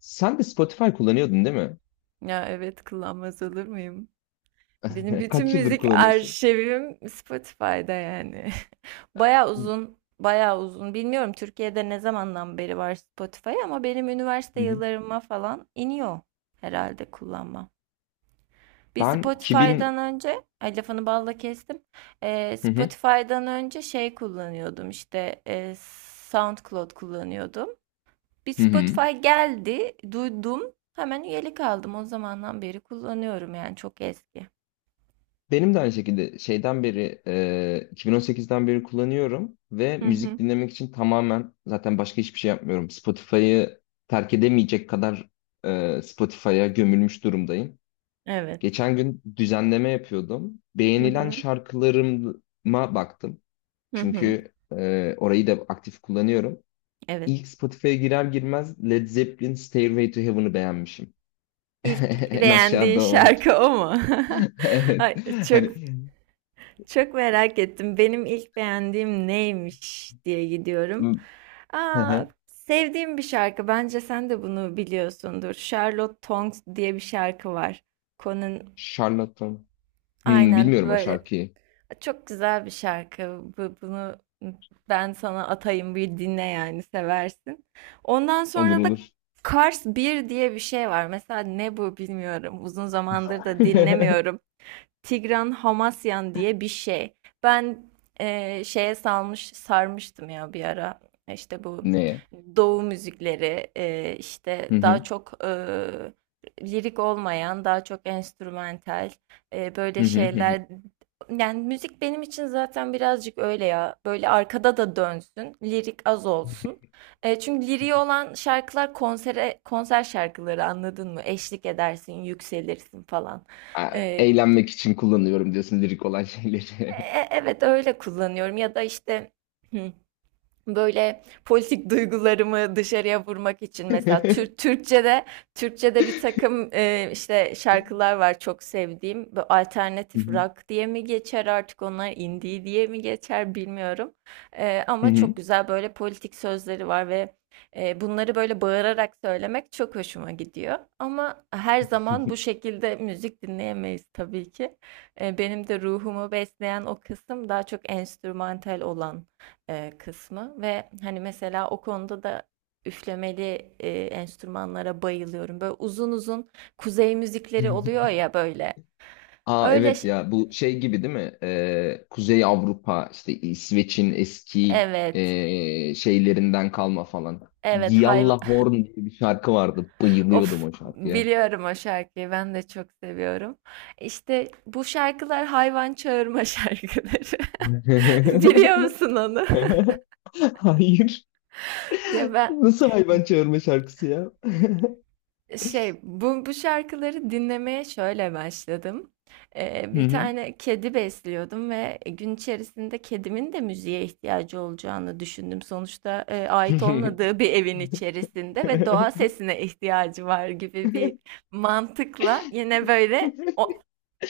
Sen de Spotify kullanıyordun, değil mi? Ya evet, kullanmaz olur muyum? Benim bütün Kaç yıldır müzik kullanıyorsun? arşivim Spotify'da yani. Baya uzun, baya uzun. Bilmiyorum Türkiye'de ne zamandan beri var Spotify, ama benim üniversite Hı hı. yıllarıma falan iniyor herhalde kullanma. Bir Ben 2000. Spotify'dan önce, ay lafını balla kestim. Hı hı, Spotify'dan önce şey kullanıyordum işte, SoundCloud kullanıyordum. Bir hı hı. Spotify geldi, duydum. Hemen üyelik aldım. O zamandan beri kullanıyorum, yani çok eski. Benim de aynı şekilde şeyden beri 2018'den beri kullanıyorum ve Hı hı. müzik dinlemek için tamamen zaten başka hiçbir şey yapmıyorum. Spotify'ı terk edemeyecek kadar Spotify'a gömülmüş durumdayım. Evet. Geçen gün düzenleme yapıyordum. Hı Beğenilen hı. şarkılarıma baktım. Hı hı. Çünkü orayı da aktif kullanıyorum. Evet. İlk Spotify'a girer girmez Led Zeppelin Stairway to Heaven'ı beğenmişim. İlk En beğendiğin aşağıda o. şarkı o mu? Evet. Ay, çok Hani. çok merak ettim. Benim ilk beğendiğim neymiş diye gidiyorum. Hı Aa, hı. sevdiğim bir şarkı. Bence sen de bunu biliyorsundur. Charlotte Tongs diye bir şarkı var. Conan, Charlatan. Hmm, aynen bilmiyorum o böyle. şarkıyı. Çok güzel bir şarkı. Bunu ben sana atayım, bir dinle, yani seversin. Ondan Olur sonra da olur. Kars bir diye bir şey var. Mesela ne bu, bilmiyorum. Uzun zamandır da dinlemiyorum. Tigran Hamasyan diye bir şey. Ben şeye salmış sarmıştım ya bir ara. İşte bu Neye? Doğu müzikleri, işte Hı daha hı. çok, lirik olmayan, daha çok enstrümantal, Hı böyle hı hı hı. şeyler. Yani müzik benim için zaten birazcık öyle ya. Böyle arkada da dönsün, lirik az olsun. Çünkü liriği olan şarkılar konser şarkıları, anladın mı? Eşlik edersin, yükselirsin falan. Aa, E, eğlenmek için kullanıyorum diyorsun lirik olan şeyleri. e- Evet, öyle kullanıyorum ya da işte, hı, böyle politik duygularımı dışarıya vurmak için mesela Türkçe'de bir takım, işte şarkılar var çok sevdiğim. Bu Hı alternatif hı. rock diye mi geçer artık, onlar indie diye mi geçer, bilmiyorum. Ama Hı çok güzel böyle politik sözleri var, ve bunları böyle bağırarak söylemek çok hoşuma gidiyor. Ama her zaman bu şekilde müzik dinleyemeyiz tabii ki. Benim de ruhumu besleyen o kısım daha çok enstrümantal olan kısmı, ve hani mesela o konuda da üflemeli enstrümanlara bayılıyorum. Böyle uzun uzun kuzey hı. müzikleri oluyor ya böyle. Aa, Öyle evet ş- ya, bu şey gibi değil mi? Kuzey Avrupa, işte İsveç'in eski evet. Şeylerinden kalma falan. Evet. Gialla Horn diye bir şarkı vardı. Bayılıyordum Of, o şarkıya. biliyorum o şarkıyı. Ben de çok seviyorum. İşte bu şarkılar hayvan çağırma şarkıları. Biliyor musun onu? Hayır. Ya ben Nasıl hayvan çağırma şarkısı ya? Bu şarkıları dinlemeye şöyle başladım. Hı Bir hı. tane kedi besliyordum, ve gün içerisinde kedimin de müziğe ihtiyacı olacağını düşündüm. Sonuçta, ait olmadığı bir evin içerisinde ve doğa sesine ihtiyacı var gibi bir mantıkla, yine böyle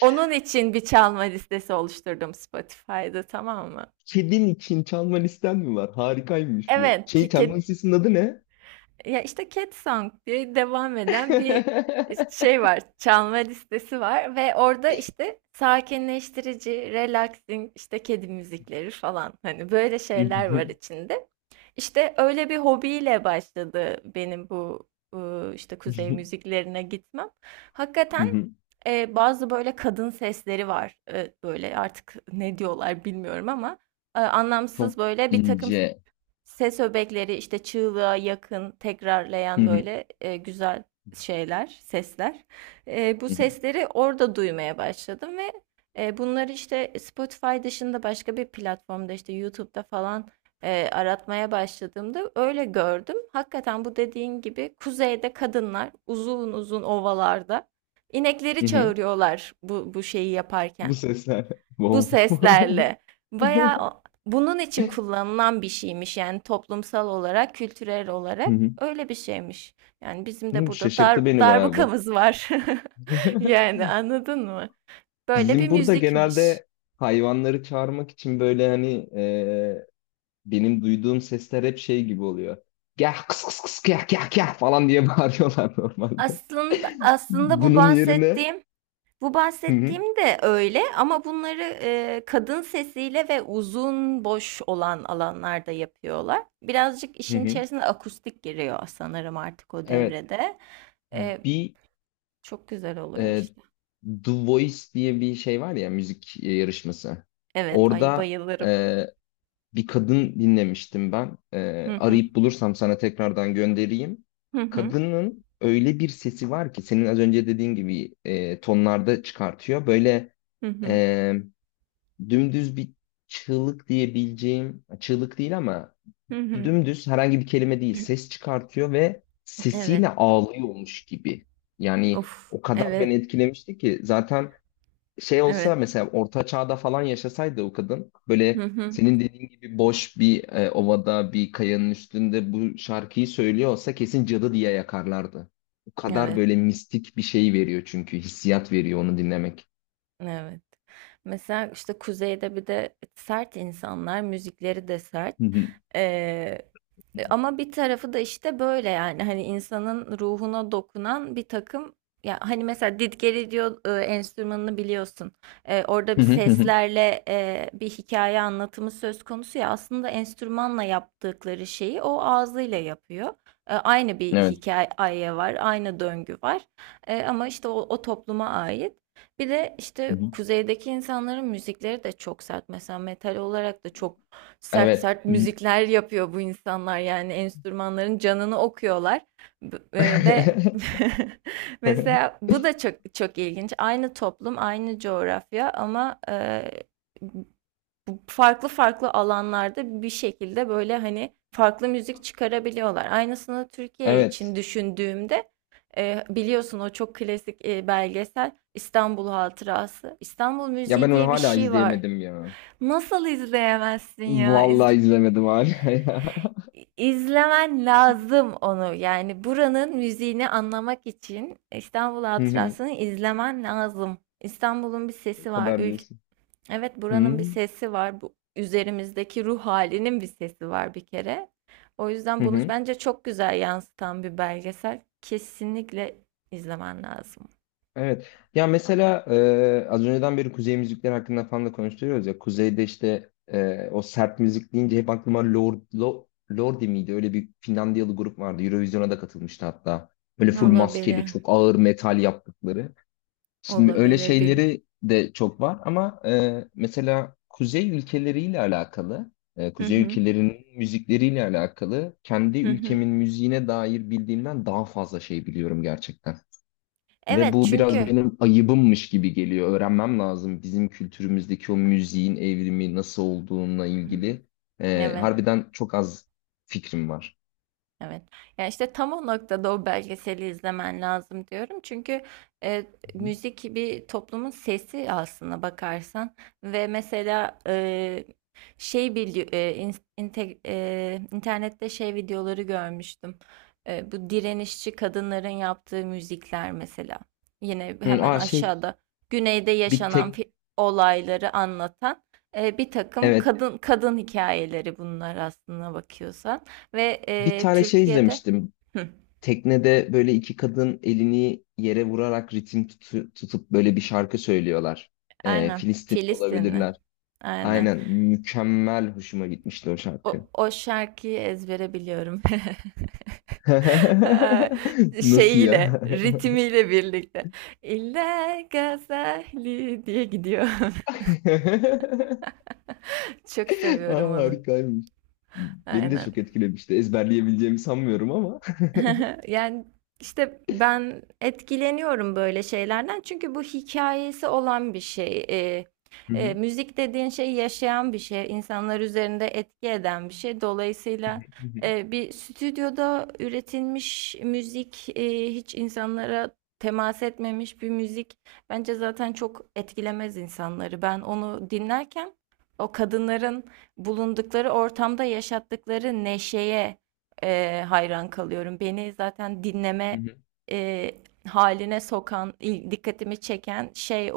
onun için bir çalma listesi oluşturdum Spotify'da, tamam mı? Kedin için çalma listen mi var? Harikaymış bu. Evet, Şey, ki, çalma listesinin adı ne? Ya işte Cat Song diye devam eden bir, şey var, çalma listesi var, ve orada işte sakinleştirici, relaxing, işte kedi müzikleri falan, hani böyle şeyler var içinde. İşte öyle bir hobiyle başladı benim bu işte kuzey müziklerine gitmem. Hakikaten, bazı böyle kadın sesleri var. Böyle artık ne diyorlar bilmiyorum, ama anlamsız Çok böyle bir takım ince. ses öbekleri işte, çığlığa yakın Hı tekrarlayan hı. böyle güzel şeyler, sesler. Bu Hı hı. sesleri orada duymaya başladım, ve bunları işte Spotify dışında başka bir platformda, işte YouTube'da falan aratmaya başladığımda öyle gördüm. Hakikaten, bu dediğin gibi kuzeyde kadınlar uzun uzun ovalarda inekleri Hı hı. çağırıyorlar bu şeyi yaparken. Bu sesler. Bu Wow. seslerle. Bayağı bunun için kullanılan bir şeymiş, yani toplumsal olarak, kültürel Hı olarak hı. öyle bir şeymiş. Yani bizim de Hı, burada Şaşırttı beni bayağı bu. darbukamız var. Yani, anladın mı? Böyle bir Bizim burada müzikmiş. genelde hayvanları çağırmak için böyle, hani benim duyduğum sesler hep şey gibi oluyor. Gel kıs kıs kıs gel gel gel falan diye bağırıyorlar normalde. Aslında bu Bunun yerine. bahsettiğim bu Hı hı, bahsettiğim de öyle, ama bunları kadın sesiyle ve uzun boş olan alanlarda yapıyorlar. Birazcık hı işin hı. içerisine akustik giriyor sanırım artık o Evet, devrede. E, bir, Çok güzel oluyor e, işte. The Voice diye bir şey var ya, müzik yarışması. Evet, ay Orada bayılırım. e, bir kadın dinlemiştim ben. Ee, Hı hı. arayıp bulursam sana tekrardan göndereyim. Hı hı. Kadının öyle bir sesi var ki senin az önce dediğin gibi tonlarda çıkartıyor. Böyle Hı hı. e, dümdüz bir çığlık diyebileceğim, çığlık değil ama Hı hı. dümdüz herhangi bir kelime değil ses çıkartıyor ve sesiyle Evet. ağlıyormuş gibi. Yani Of. o kadar beni Evet. etkilemişti ki zaten şey olsa, Evet. mesela orta çağda falan yaşasaydı o kadın, Hı böyle hı. senin dediğin gibi boş bir ovada bir kayanın üstünde bu şarkıyı söylüyor olsa, kesin cadı diye yakarlardı. O kadar Evet. böyle mistik bir şey veriyor, çünkü hissiyat veriyor onu dinlemek. Evet. Mesela işte kuzeyde bir de sert insanlar, müzikleri de sert. Hı hı. Ee, Ama bir tarafı da işte böyle, yani hani insanın ruhuna dokunan bir takım, ya hani mesela didgeri diyor enstrümanını biliyorsun. Orada Hı bir hı hı hı. seslerle, bir hikaye anlatımı söz konusu ya, aslında enstrümanla yaptıkları şeyi o ağzıyla yapıyor. Aynı bir Evet. hikaye var, aynı döngü var. Ama işte o topluma ait. Bir de Hı işte hı. kuzeydeki insanların müzikleri de çok sert. Mesela metal olarak da çok sert Evet. sert müzikler yapıyor bu insanlar, yani enstrümanların canını okuyorlar. Ve mesela bu da çok çok ilginç, aynı toplum, aynı coğrafya, ama bu farklı farklı alanlarda bir şekilde böyle hani farklı müzik çıkarabiliyorlar. Aynısını Türkiye için Evet. düşündüğümde, biliyorsun o çok klasik belgesel İstanbul Hatırası, İstanbul Ya ben müziği onu diye bir hala şey var. izleyemedim ya. Nasıl izleyemezsin ya? Vallahi izlemedim hala ya. İzlemen lazım onu. Yani buranın müziğini anlamak için İstanbul Hı hı. Hatırası'nı izlemen lazım. İstanbul'un bir O sesi var. kadar Ülk. diyorsun. Evet, Hı buranın bir hı. sesi var. Bu üzerimizdeki ruh halinin bir sesi var bir kere. O yüzden Hı bunu hı. bence çok güzel yansıtan bir belgesel. Kesinlikle izlemen lazım. Evet. Ya mesela az önceden beri kuzey müzikleri hakkında falan da konuşuyoruz ya. Kuzeyde işte o sert müzik deyince hep aklıma Lordi miydi? Öyle bir Finlandiyalı grup vardı. Eurovision'a da katılmıştı hatta. Böyle full maskeli, Olabilir. çok ağır metal yaptıkları. Şimdi öyle Olabilir. Bilmiyorum. şeyleri de çok var ama mesela kuzey ülkeleriyle alakalı, Hı kuzey hı. ülkelerinin müzikleriyle alakalı kendi Hı hı. ülkemin müziğine dair bildiğimden daha fazla şey biliyorum gerçekten. Ve Evet, bu biraz çünkü. benim ayıbımmış gibi geliyor. Öğrenmem lazım bizim kültürümüzdeki o müziğin evrimi nasıl olduğuna Hı hı. ilgili. Ee, Evet. harbiden çok az fikrim var. Evet. Ya işte tam o noktada o belgeseli izlemen lazım diyorum. Çünkü e, Hı. müzik bir toplumun sesi aslında bakarsan, ve mesela e, şey bili e, in- inte- e, internette şey videoları görmüştüm. Bu direnişçi kadınların yaptığı müzikler mesela. Yine hemen Aa, şey, aşağıda, güneyde bir yaşanan tek, olayları anlatan bir takım evet, kadın kadın hikayeleri, bunlar aslında bakıyorsan. Ve bir tane şey Türkiye'de. izlemiştim. Hı, Teknede böyle iki kadın elini yere vurarak ritim tutup böyle bir şarkı söylüyorlar. Aynen, Filistin Filistinli. olabilirler. Aynen. Aynen, mükemmel, hoşuma gitmişti o O, şarkı. o şarkıyı ezbere biliyorum. Ha, Nasıl şeyiyle, ya? ritmiyle birlikte. İlla Gazali diye gidiyor. Çok seviyorum Aa, onu. harikaymış. Beni de Aynen. çok etkilemişti. Ezberleyebileceğimi sanmıyorum ama. Yani işte ben etkileniyorum böyle şeylerden, çünkü bu hikayesi olan bir şey. Hı hı, Müzik dediğin şey yaşayan bir şey, insanlar üzerinde etki eden bir şey. Dolayısıyla, hı hı, bir stüdyoda üretilmiş müzik, hiç insanlara temas etmemiş bir müzik bence zaten çok etkilemez insanları. Ben onu dinlerken, o kadınların bulundukları ortamda yaşattıkları neşeye hayran kalıyorum. Beni zaten hı dinleme hı, e, haline sokan, dikkatimi çeken şey o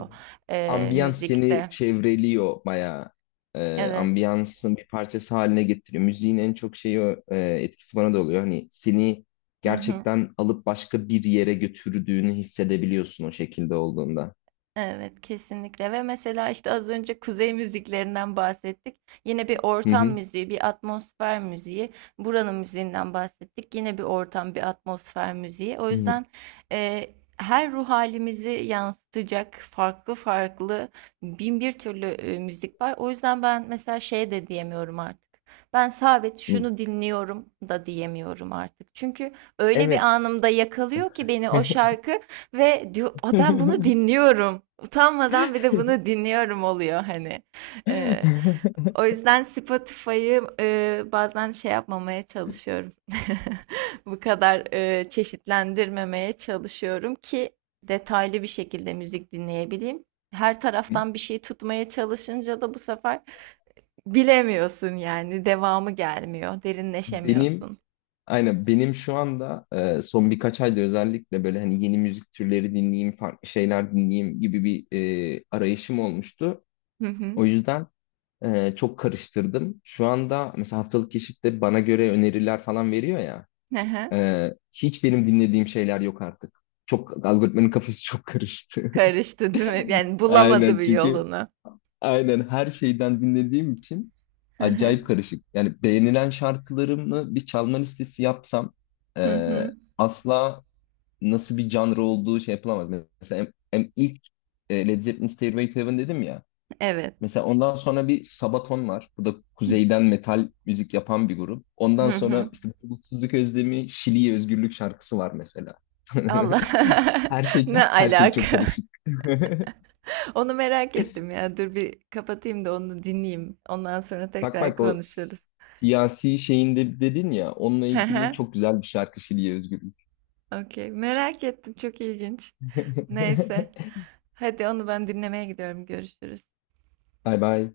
hı hı. Ambiyans seni müzikte. çevreliyor bayağı. Ee, Evet. ambiyansın bir parçası haline getiriyor. Müziğin en çok şeyi o, etkisi bana da oluyor. Hani seni Hı hı. gerçekten alıp başka bir yere götürdüğünü hissedebiliyorsun o şekilde olduğunda. Evet, kesinlikle, ve mesela işte az önce kuzey müziklerinden bahsettik. Yine bir Hı ortam hı, müziği, bir atmosfer müziği. Buranın müziğinden bahsettik. Yine bir ortam, bir atmosfer müziği. O hı yüzden e, her ruh halimizi yansıtacak farklı farklı bin bir türlü müzik var. O yüzden ben mesela şey de diyemiyorum artık. Ben sabit hı. şunu dinliyorum da diyemiyorum artık. Çünkü öyle bir Evet. anımda yakalıyor ki beni o şarkı. Ve diyor, "Aa, ben bunu dinliyorum. Utanmadan bir de bunu dinliyorum" oluyor hani. Ee, O yüzden Spotify'ı bazen şey yapmamaya çalışıyorum. Bu kadar çeşitlendirmemeye çalışıyorum ki, detaylı bir şekilde müzik dinleyebileyim. Her taraftan bir şey tutmaya çalışınca da bu sefer bilemiyorsun, yani devamı gelmiyor, Benim. derinleşemiyorsun. Aynen, benim şu anda son birkaç ayda özellikle böyle, hani yeni müzik türleri dinleyeyim, farklı şeyler dinleyeyim gibi bir arayışım olmuştu. Hı hı. O yüzden çok karıştırdım. Şu anda mesela haftalık keşifte bana göre öneriler falan veriyor ya. Hı hı. Hiç benim dinlediğim şeyler yok artık. Çok algoritmanın kafası çok karıştı. Karıştı değil mi? Yani bulamadı Aynen, bir çünkü yolunu. aynen her şeyden dinlediğim için Hı hı. acayip karışık. Yani beğenilen şarkılarımı bir çalma listesi yapsam Hı e, hı. asla nasıl bir genre olduğu şey yapılamaz. Mesela ilk Led Zeppelin Stairway to Heaven dedim ya. Evet. Mesela ondan sonra bir Sabaton var. Bu da kuzeyden metal müzik yapan bir grup. Ondan Hı sonra hı. işte Bulutsuzluk Özlemi, Şili'ye Özgürlük şarkısı var mesela. Allah. Her şey Ne her şey çok alaka? karışık. Onu merak ettim ya. Dur bir kapatayım da onu dinleyeyim. Ondan sonra Bak tekrar bak, konuşuruz. Siyasi şeyinde dedin ya, onunla Hı ilgili hı. çok güzel bir şarkı Şili'ye özgürlük. Okey. Merak ettim. Çok ilginç. Neyse. Hadi onu ben dinlemeye gidiyorum. Görüşürüz. Bay bay.